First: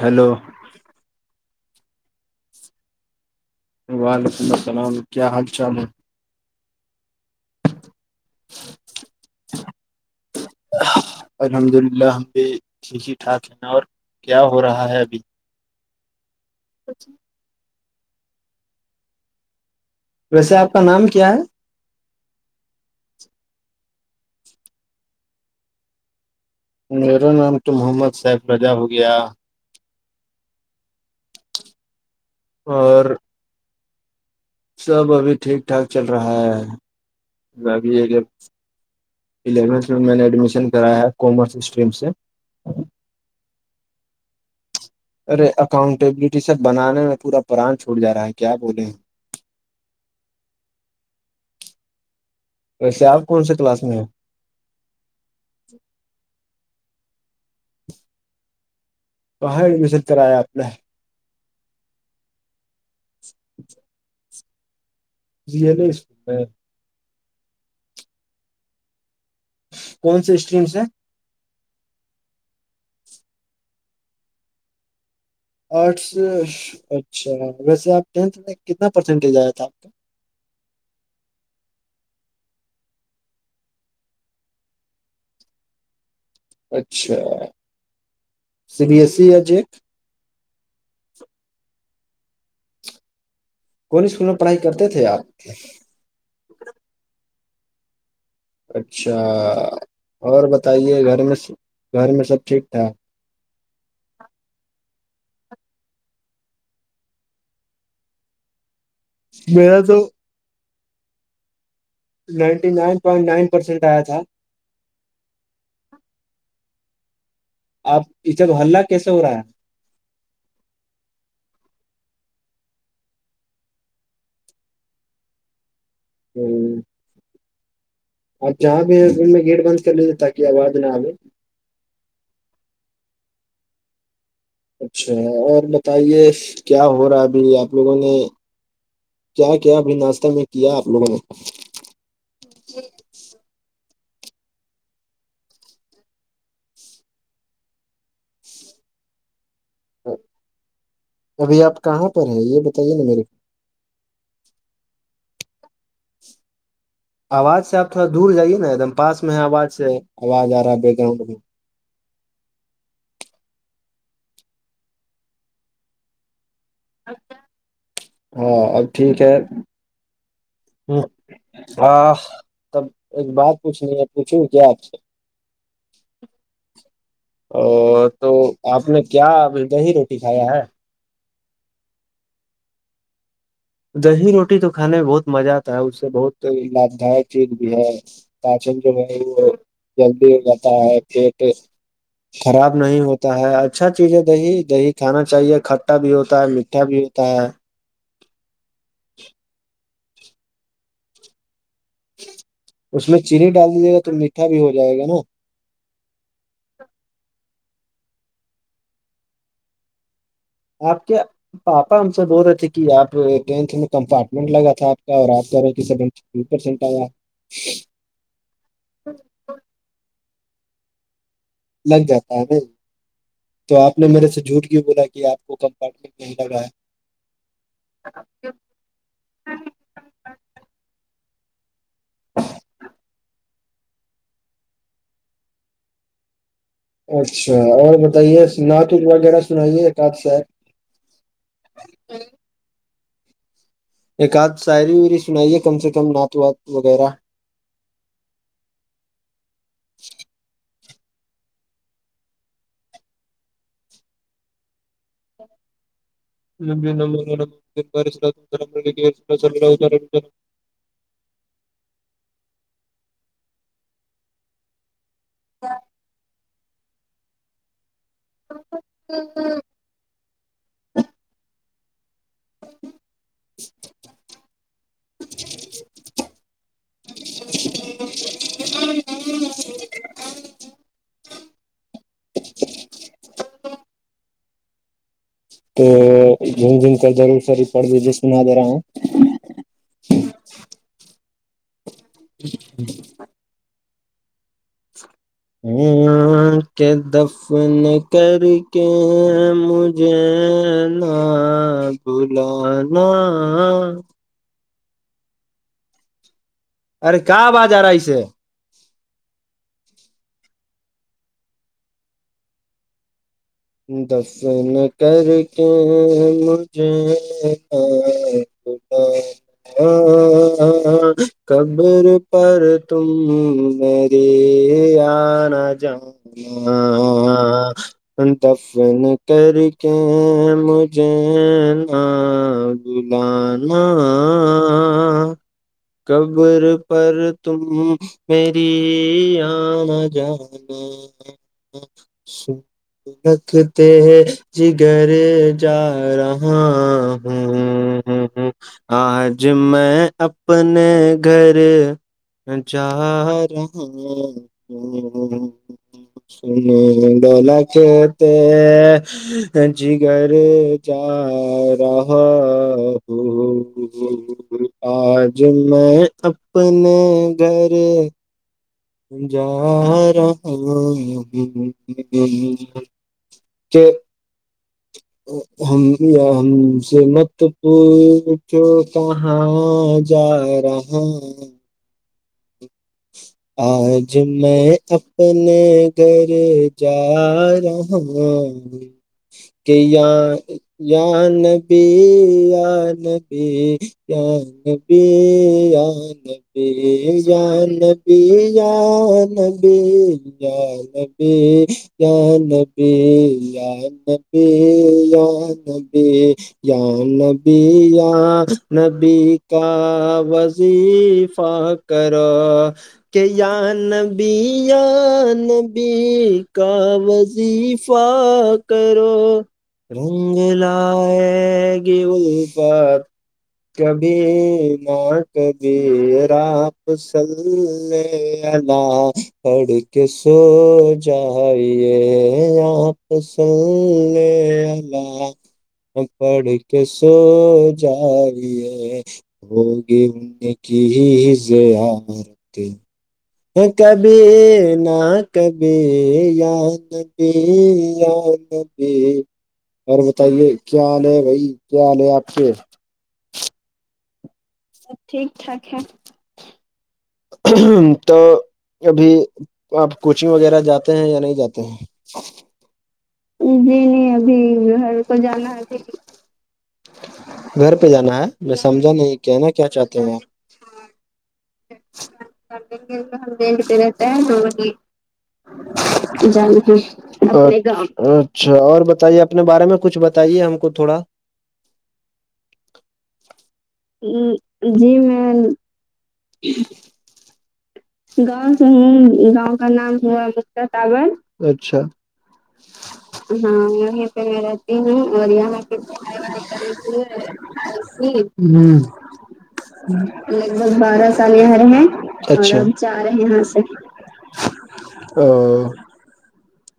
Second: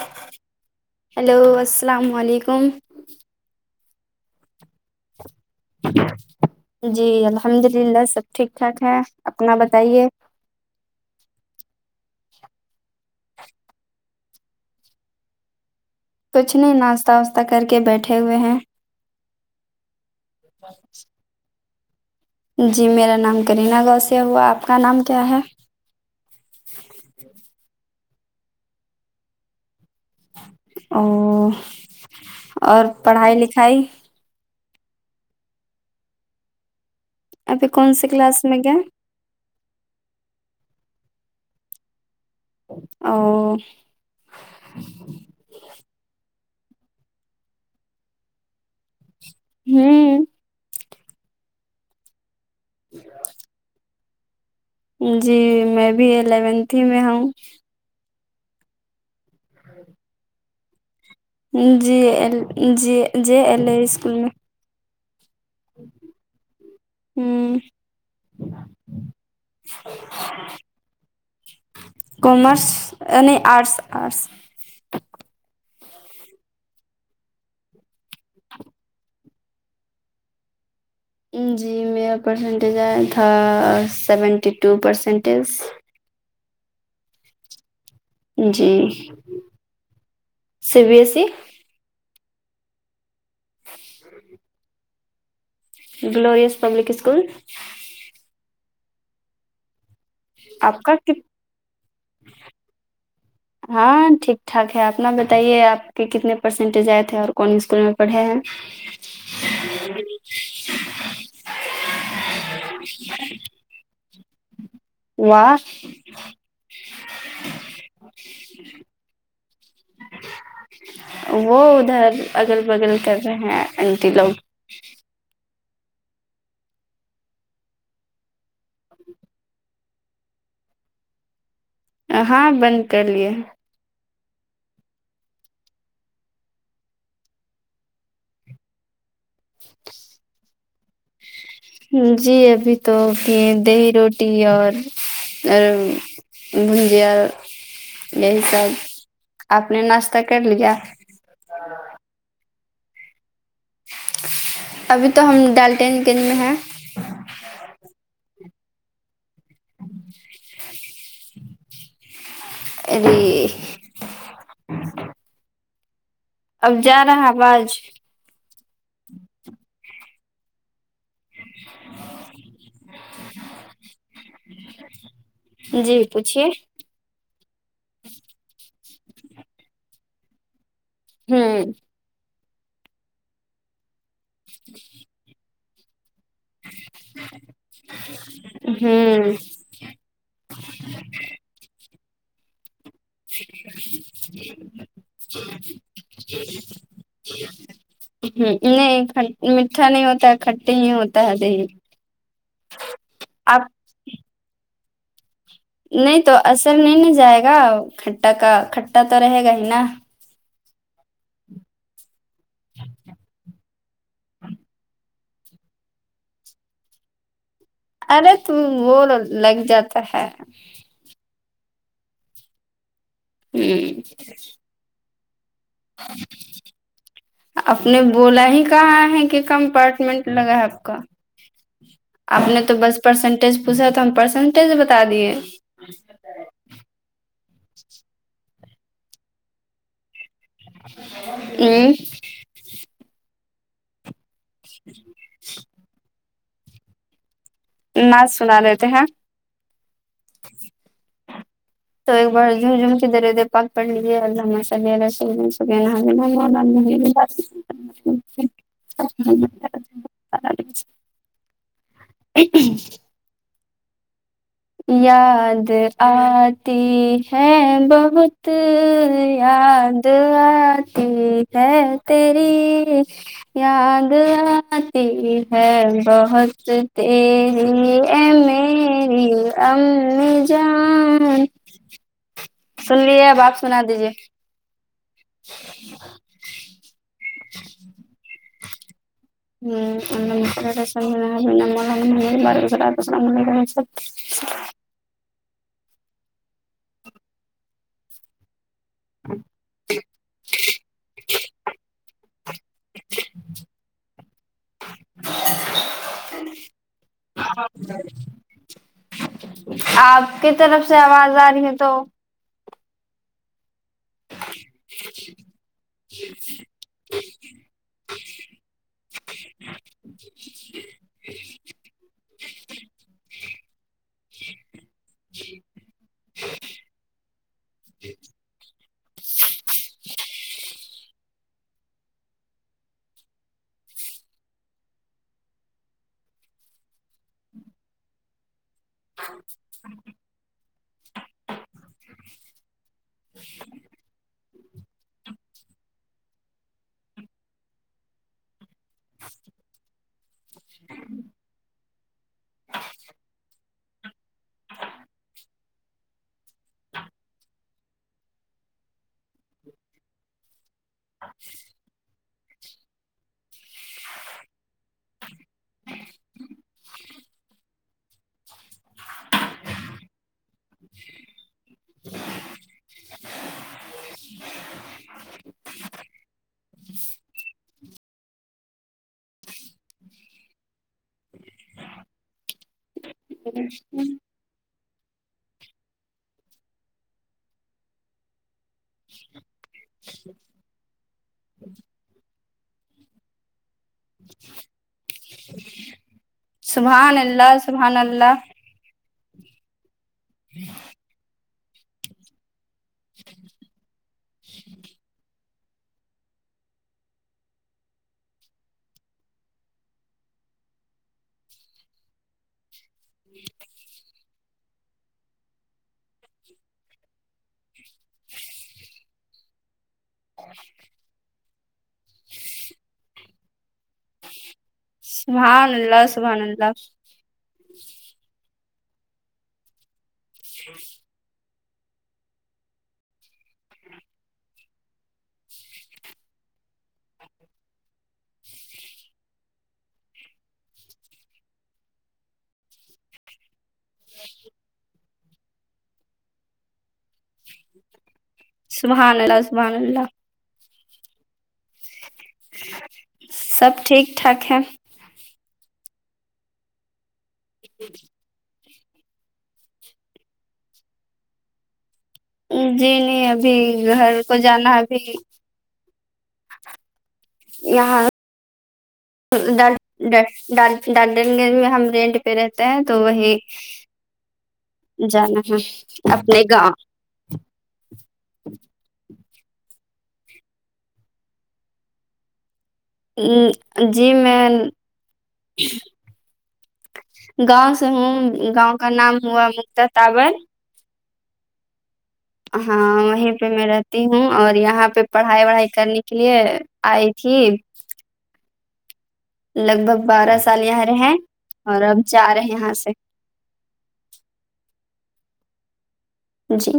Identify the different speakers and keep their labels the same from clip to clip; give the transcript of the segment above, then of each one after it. Speaker 1: Hello
Speaker 2: hello السلام علیکم
Speaker 1: وعلیکم السلام کیا حال چال ہے
Speaker 2: جی الحمد للہ سب ٹھیک ٹھاک ہے اپنا بتائیے
Speaker 1: ا [inaudible] الحمد للہ ہم بھی ٹھیک ہی ٹھاک ہے نا اور کیا ہو رہا ہے ابھی
Speaker 2: کچھ نہیں ناشتہ واشتہ کر کے بیٹھے ہوئے ہیں
Speaker 1: ویسے آپ کا نام کیا ہے
Speaker 2: میرا نام کرینا واس ہے وہ اپ کا نام کیا ہے
Speaker 1: میرا نام تو محمد سیف رضا ہو گیا
Speaker 2: او اور پڑھائی لکھائی
Speaker 1: سب ابھی ٹھیک ٹھاک چل رہا ہے ابھی
Speaker 2: کون سی کلاس میں گئے
Speaker 1: الیونتھ میں میں نے ایڈمیشن کرایا کامرس اسٹریم سے
Speaker 2: اور
Speaker 1: ارے اکاؤنٹیبلٹی سے بنانے میں پورا پران چھوڑ جا رہا ہے کیا بولے
Speaker 2: نہیں
Speaker 1: ویسے آپ کون سے کلاس میں ہے
Speaker 2: جی میں بھی الیونت ہی میں ہوں
Speaker 1: کہاں ایڈمشن کرایا اپ نے
Speaker 2: جی جی جی ایل اے اسکول میں
Speaker 1: جی یہ نہیں [unintelligible] سکولتے
Speaker 2: ہوں
Speaker 1: کون سے اسٹریم سے ہیں
Speaker 2: کومرس نہیں آرٹس آرٹس
Speaker 1: آرٹس اچھا ویسے آپ ٹینتھ میں کتنا پرسینٹیج آیا تھا آپ کا
Speaker 2: جی میرا پرسنٹیج آیا تھا سیونٹی ٹو پرسنٹیج ہے
Speaker 1: اچھا
Speaker 2: جی
Speaker 1: سی بی ایس ای یا جیک
Speaker 2: سی بی ایس س
Speaker 1: کون اسکول میں پڑھائی کرتے تھے آپ
Speaker 2: گلورس پبلک اسکول
Speaker 1: اچھا اور
Speaker 2: آپ کا
Speaker 1: بتائیے گھر
Speaker 2: کت-
Speaker 1: میں گھر میں سب ٹھیک ٹھاک
Speaker 2: ہاں ٹھیک ٹھاک ہے اپنا بتائیے آپ کے کتنے پرسینٹیج آئے تھے اور کون اسکول میں پڑھے ہیں
Speaker 1: میرا تو
Speaker 2: [inaudible]
Speaker 1: ninety nine point nine percent آیا تھا
Speaker 2: واہ
Speaker 1: آپ کی جگہ ہلہ کیسے ہو رہا ہے
Speaker 2: وہ ادھر اگل بگل کر رہے ہیں انٹی لوگ
Speaker 1: ہوں آپ جہاں بھیہ ان میں گیٹ بند کر لیجیے تاکہ آواز نہ آے
Speaker 2: ہاں بند کر لیے ہیں
Speaker 1: اچھا اور بتائیے کیا ہو رہا ابھی آپ لوگوں نے کیا کیا ابھی ناشہ میں کیا آپ لوگوں نے
Speaker 2: جی ابھی تو دیہی روٹی اور بھجیاں یہی سب اپ نے ناشتہ کر لیا
Speaker 1: ابھی آپ کہاں پر ہے یہ بتائیے نا میرے
Speaker 2: ابھی تو ہم ڈالٹین گنج میں ہے
Speaker 1: آواز سے آپ تھوڑا دور جائیے نا ایک دم پاس میں ہے آواز سے آواز آ رہا ہے بیک گراؤنڈ میں
Speaker 2: ا [unintelligible] اب جا نا ہے بعج
Speaker 1: ہاں اب ٹھیک ہے ہ ہاں تب ایک بات پوچھنی ہے پوچھو کیا آپ سے
Speaker 2: جی پوچھیے
Speaker 1: ا تو آپ نے کیا اتنا ہی روٹی کھایا ہے
Speaker 2: ہوں
Speaker 1: دہی روٹی تو کھانے میں بہت مزہ آتا ہے اس سے بہت تو لگتا ہے ٹھیک بھی ہے پاچن
Speaker 2: ہوں
Speaker 1: جو ہے
Speaker 2: ہ
Speaker 1: وہ جلدی جاتتا ہے پیٹ خراب نہیں ہوتا تا ہے اچھا چیز ہے دہی دہی کھانا چاہیے کھٹا بھی ہوتا ہے میٹھا بھی ہوتا ہے
Speaker 2: ہ نہیں کھ میٹھا نہیں ہوتا ہے کھٹی ہی ہوتا ہے دہی
Speaker 1: اس میں چینی
Speaker 2: آپ
Speaker 1: ڈال دیجیے گا تو میٹھا بھی ہو جائے گا نا
Speaker 2: نہیں تو اثر نہیں نہ جائے گا کھٹٹا کا کھٹا تو رہے گا ہی نا
Speaker 1: اور کیا پاپا ہم سے بول رہے تھے کہ آپ ٹینتھ میں کمپارٹمنٹ لگا تھا آپ کا اور آپ کر سی بھی پرسنٹ ایا
Speaker 2: ارے تو وہ لگ جاتا ہے
Speaker 1: لگ جاتا ہے تو
Speaker 2: ہ
Speaker 1: آپ نے میرے سے جھوٹ کی بولا کہ آپ کو رہا ہے
Speaker 2: آپ نے بولا
Speaker 1: [unintelligible]
Speaker 2: ہی کہاں ہے کہ کم پارٹمنٹ لگا ہے آپ کا آپ نے تو بس پرسنٹیج پوچھا تو ہم پرسنٹیج بتا دیے اچ [inaudible]
Speaker 1: اچھا اور بتائیے نعت وغیرہ سنائیے ایک آپ سا
Speaker 2: ہوں
Speaker 1: ایک آدھ شاعری وری سنائیے کم سے کم نعت وات وغیرہ
Speaker 2: نات سنا لیتے ہیں تو ایک بار جھوجھم کی درود پاک پڑ لیجئے اللہم صلی علی سیدنا مشا اللہ خالی اوج عا رہی ہے [inaudible] [inaudible] یاد آتی ہے بہت تو یاد آتی ہے تیری یاد آتی ہے بہت تیری اے میری امی جان سن لیے اب آپ سنا دیجیے
Speaker 1: تو جھوم جھوم کے درود شریف پڑھ لیجئ سنا دے رہا ہوں
Speaker 2: [inaudible]
Speaker 1: کے دفن کر کر کے مجھے نا بلانا ارے کیا آواز آ رہا ہے اسے
Speaker 2: [inaudible] آپ کی طرف سے آواز آ رہی ہے تو
Speaker 1: دفن کر کے مجھے [inaudible] قبر پر تم میری انا جانا دفن کر کے مجھے نا لبھانا قبر پر تم میری آنا جانا دکتے جگر جا رہا ہوں ہوں آج میں اپنے گھر جا رہا ہوں س ڈولا کتے جگر جا رہا ہوں آج میں اپنے گھر جا رہا ہوں کہ ہم یا ہم سے مت پوچھو کہاں جا رہا ہوں آج میں اپنے گھر جا رہا ہوں کہ یا نبی یا نبی یا نبی یا نبی
Speaker 2: سبحان
Speaker 1: یا
Speaker 2: اللہ سبحان
Speaker 1: نبی
Speaker 2: اللہ
Speaker 1: یا نبی یا نبی یا نبی یا نبی یا نبی یا نبی یا نبی یا نبی کا وظیفہ کرو کہ یا نبی یا نبی کا وظیفہ کرو رنگ لائے گی الفت کبھی نہ
Speaker 2: سبحان
Speaker 1: کبھی
Speaker 2: اللہ سبحان اللہ
Speaker 1: آپ بس صل علی پڑھ کے سو جائیے اپ صلی علی پڑھ کے سو جائیے ہوگی ان کی زیارت کبھی نہ کبھی یا نبی یا نبی
Speaker 2: سبحان اللہ سبحان
Speaker 1: اور
Speaker 2: اللہ
Speaker 1: بتائیے کیا حال ہے بھائی کیا حال ہے آپ کے
Speaker 2: سب ٹھیک ٹھاک ہے
Speaker 1: ٹھیک ٹھاک ہے تو ابھی آپ کوچنگ وغیرہ جاتے ہیں یا نہیں جاتے ہیں
Speaker 2: جی نہیں
Speaker 1: جی
Speaker 2: ابھی
Speaker 1: نہیں
Speaker 2: گھر کو
Speaker 1: ابھی
Speaker 2: جانا
Speaker 1: گھر
Speaker 2: ابھی
Speaker 1: کو جانا ابھی گھر پہ
Speaker 2: یہاں
Speaker 1: جانا ہے میں سمجھا نہیں کہ نا کیا چاہتی ہوں اپ
Speaker 2: ڈالٹن گنج میں ہم رینٹ پہ رہتے ہیں تو وہی
Speaker 1: [unintelligible]
Speaker 2: جانا ہے اپنے
Speaker 1: جانا
Speaker 2: گاؤں
Speaker 1: [unintelligible] اچھا اور بتائیے اپنے بارے میں کچھ بتائیے ہم کو تھوڑا
Speaker 2: گاؤں
Speaker 1: ہ
Speaker 2: جی میں
Speaker 1: جی میں
Speaker 2: گاؤں سے ہوں
Speaker 1: سے
Speaker 2: گاؤں کا
Speaker 1: ہوں
Speaker 2: نام ہوا
Speaker 1: گاؤں کا
Speaker 2: مکتا
Speaker 1: نام ہوا
Speaker 2: تابر
Speaker 1: اچھا
Speaker 2: ہاں وہیں پہ میں
Speaker 1: ہاں
Speaker 2: رہتی
Speaker 1: یہیں پہ
Speaker 2: ہوں
Speaker 1: میں
Speaker 2: اور
Speaker 1: رہتی
Speaker 2: یہاں پہ
Speaker 1: ہوں اور
Speaker 2: پڑھائی
Speaker 1: یہاں
Speaker 2: وڑھائی
Speaker 1: پہ
Speaker 2: کرنے کے
Speaker 1: پڑھائی
Speaker 2: لیے
Speaker 1: وڑھائی
Speaker 2: آئی تھی
Speaker 1: ہ لگ
Speaker 2: لگ بھگ بارہ سال
Speaker 1: بھگ
Speaker 2: یہاں
Speaker 1: بارہ
Speaker 2: رہے
Speaker 1: سال یہر
Speaker 2: اور
Speaker 1: میں
Speaker 2: اب جا رہے
Speaker 1: اچھا
Speaker 2: یہاں سے
Speaker 1: یہاں سے ا
Speaker 2: جی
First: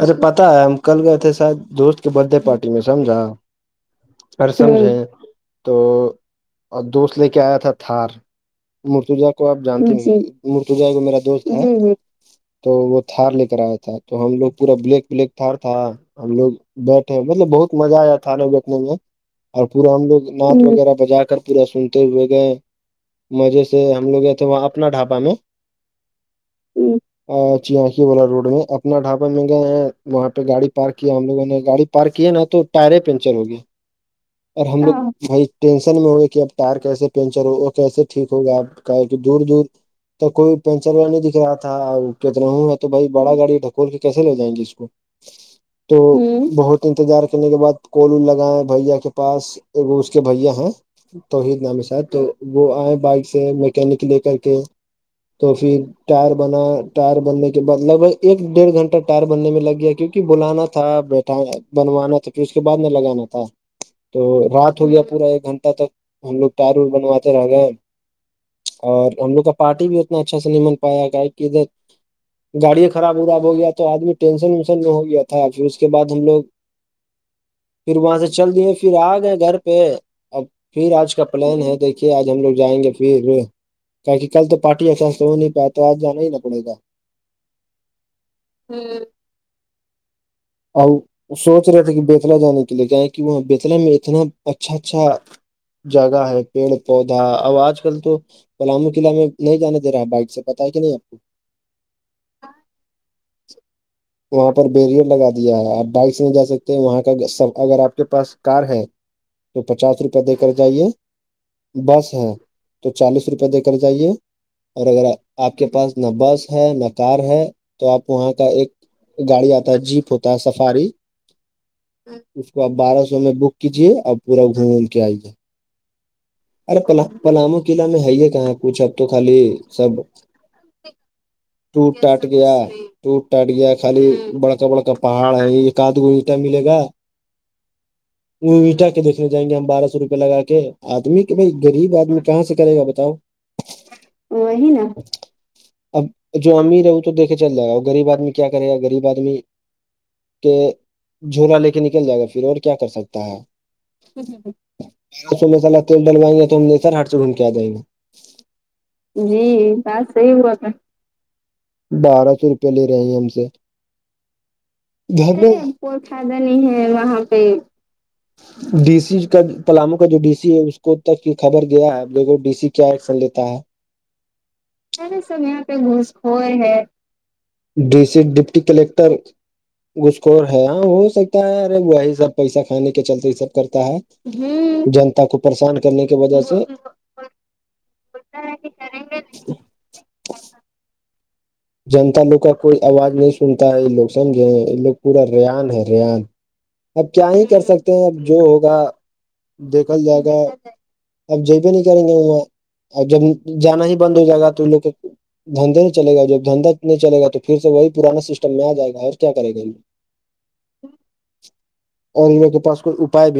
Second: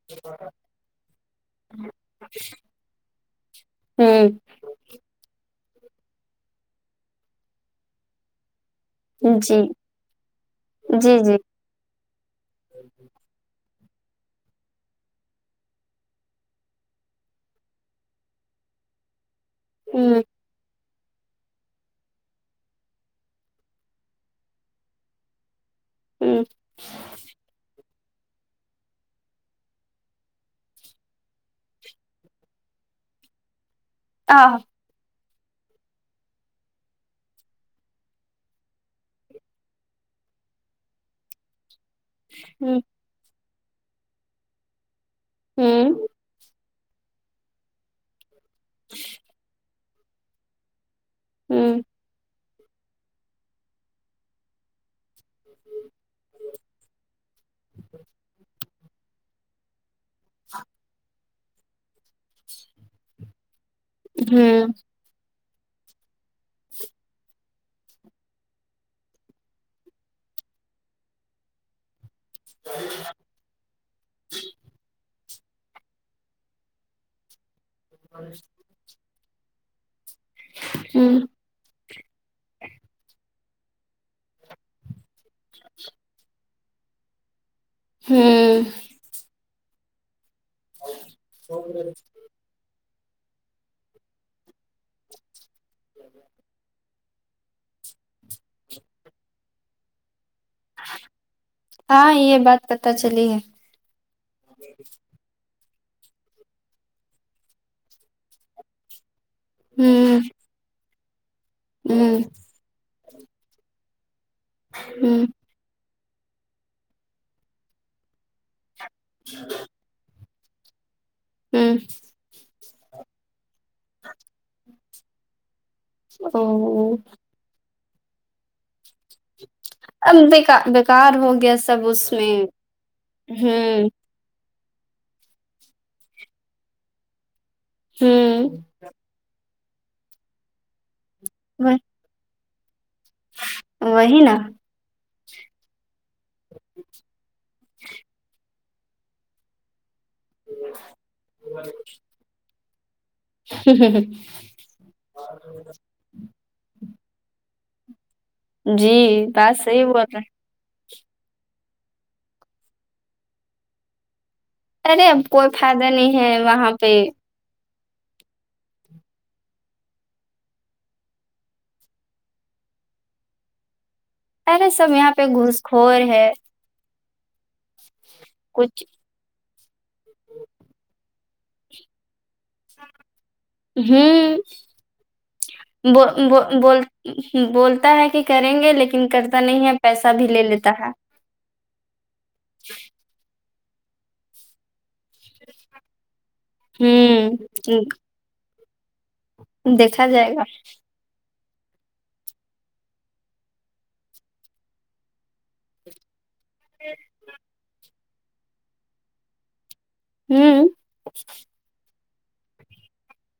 Speaker 1: اچھا پتا ہے ہم کل گئے تھے شاید دوست کے برتھ ڈے پارٹی میں سمجھا
Speaker 2: ہوں
Speaker 1: سمجھے تو اور دوست لے کے آیا تھا تھار مرتوجا کو
Speaker 2: جی
Speaker 1: آپ جانتے مرتوجا کو
Speaker 2: جی
Speaker 1: میرا
Speaker 2: جی
Speaker 1: دوست تو وہ تھار لے کر آیا تھا تو ہم لوگ پورا بلیک پلیک تھار تھا ہم لوگ بیٹھے مطلب بہت مزہ آیا تھار میں بییھنے میں اور پورا ہم
Speaker 2: ہوں
Speaker 1: لوگ ناچ وغیرہ بجا کر پورا سنتے ہوئے گئے مزے سے ہم لوگ یہ تھے وہاں اپنا ڈھابا میں
Speaker 2: ہوں
Speaker 1: [unintelligible] اپنا ڈھابہ م گ ہیں وہاں پہ گاڑی پارک کیا ہم لووں نے گاڑی پارک کی نا تو ٹائر پنکچر ہو گیا
Speaker 2: آ
Speaker 1: اور ہم لوگ بہت ٹینشن میں ہوگی کہ اب ٹائر کیسے پنچر ہو اور کیسے ٹھیک ہوگا آپ کا دور دور تو کوئی پینچر ویر نہیں دکھ رہا تھا کہ رہ ہے
Speaker 2: ہوں
Speaker 1: تو بھائی بڑا گاڑی ڈکول کے کیسے لے جائیں گی اس کو
Speaker 2: ہوں
Speaker 1: تو بہت انتظار کرنے کے بعد کول لگائے بھیا کے پاس ا اس کے بھیا ہیں توحید نام
Speaker 2: ہوں
Speaker 1: ہے شاید تو وہ آئے بائک سے مکینک لے کر کے تو پھر ٹائر بنا ٹائر بننے کے بعد لگ بھگ ایک تو گھنٹ ٹائر بننے میں لگ گیا کیونکہ بلانا تھا بنوانا تھا پھر اس کے بعد میں لگانا تھا تو
Speaker 2: ہوں
Speaker 1: رات ہو گیا پورا ایک گھنٹہ تک ہم لوگ ٹارور بنواتے رہ گئے اور ہم لوگ کا پارٹی بھی اتنا اچھا سے نہیں مل پایا گے کہ ادھر گاڑی خراب ہو گیا بھیا تو آدمی ٹینشن وینسن نہ ہو گیا تھا تھا پھر اس کے بعد ہم لوگ پھر وہاں سے چل دیے پھر آ گئے گھر پہ اب پھر آج
Speaker 2: ہوں
Speaker 1: کا پلان ہے دیک دے آج ہم لوگ جائیں گے پھر کیکہ کل تو پارٹی اسا سے ہو نہیں پایا تو آج جانا ہی ن پڑے گا
Speaker 2: ہاں
Speaker 1: ہاں آ سوچ رہے تھے کہ تلا جانے کے لیے کیا ہے کہ وہاں بیتلا میں اتنا اچھا اچھا جگہ ہے پیڑ پودا اب آج کل تو پلامو قلعہ میں نہیں جانے دے رہا ہے بائک سے پتا ہے کہ نہیں آپ کو
Speaker 2: ہاں یہ بات پتہ چلی ہے
Speaker 1: [inaudible] وہاں پر بیریئر لگا دیا ہے آپ بائک سے نہیں جا سکتے وہاں کا اگر آپ کے پاس کار ہے تو پچاس روپے
Speaker 2: ہوں
Speaker 1: دے کر جائیے بس
Speaker 2: ہوں
Speaker 1: ہے تو چالیس روپئے دے کر جائیے اور اگر
Speaker 2: ہوں
Speaker 1: آپ کے پاس نہ بس ہے نہ کار ہے تو آپ وہاں کا ایک گاڑی آتا ہے جیپ ہوتا ہے سفاری
Speaker 2: ہاں
Speaker 1: اس کو آپ بارہ سو میں بک کیجیے آپ پورا گھوموم کے آئیے
Speaker 2: او
Speaker 1: ارے پلامو قلعہ میں ہے یہ کہاں کچھ اب تو خالی سب
Speaker 2: اب بےکا بیکار ہو گیا سب
Speaker 1: ٹوٹ
Speaker 2: اس
Speaker 1: ٹاٹ
Speaker 2: میں
Speaker 1: گیا ٹوٹ ٹاٹ گیا
Speaker 2: ہوں
Speaker 1: خالی بڑکا بڑکا پہاڑ ہے ایک آ
Speaker 2: ہوں
Speaker 1: [unintelligible] جائیں گے ہم بارہ سو روپے لگا کے آدمی کے بھائی
Speaker 2: وہ
Speaker 1: غریب آدمی کہاں سے کرے گا بتاؤ
Speaker 2: وہی نا
Speaker 1: [unintelligible] اب جو امیر ہے وہ تو دھے چل جائے گا اور غریب آدمی کیا کرے گا غریب آدمی تو جھولا لے کے نکل جائے گا پھر اور کیا کر سکتے [unintelligible]
Speaker 2: جی
Speaker 1: جی
Speaker 2: بول
Speaker 1: بات
Speaker 2: رہے ہیں۔
Speaker 1: صحیح ہوا تھا بارہ سو روپے لے رہے ہیں ہم سے کوئی فائدہ نہیں ہے وہاں ڈی سی کا پلامو کا جو ڈی سی ہے کو تک کی خبر گیا ہے دیکھوں ڈی سی کیا ایکشن لیتا ہے
Speaker 2: سب یہاں
Speaker 1: ارے
Speaker 2: پہ گھوس خور ہے
Speaker 1: [unintelligible] ڈی س ڈپٹی
Speaker 2: کچھ
Speaker 1: کلیکٹر گسخور ہے ہاں ہو سکتا ہے ارے وہی سب پیسہ کھانے کے چلتے یہ سب کرتا ہے جنتا کو پریشان
Speaker 2: ب
Speaker 1: کرنے کی
Speaker 2: ب
Speaker 1: وجہ سے
Speaker 2: بولتا ہے کہ کریں گے لیکن کرتا نہیں ہے پیسہ بھی لے لیتا ہے
Speaker 1: جنتا لوگ کا کوئی آواز نہیں سنتا ہے یہ لوگ سمجھے یہ لوگ پورا ریان ہے ریان اب کیا
Speaker 2: ہوں
Speaker 1: ہی کر سکتے ہیں اب جو ہوگا دیکھا جائے گا اب جی بھی نہیں کریں گے ا جب جانا ہی بند ہو جائے گا تو لو دھندے نہیں چلے گا جب دھندا نہیں چلے گا تو پھر سے وہی پرانا سسٹم میں آ جائے گا اور کیا کرے گا
Speaker 2: ہوں
Speaker 1: اور ان لوگوں کے پاس کوئی اپپائے بھی نہیں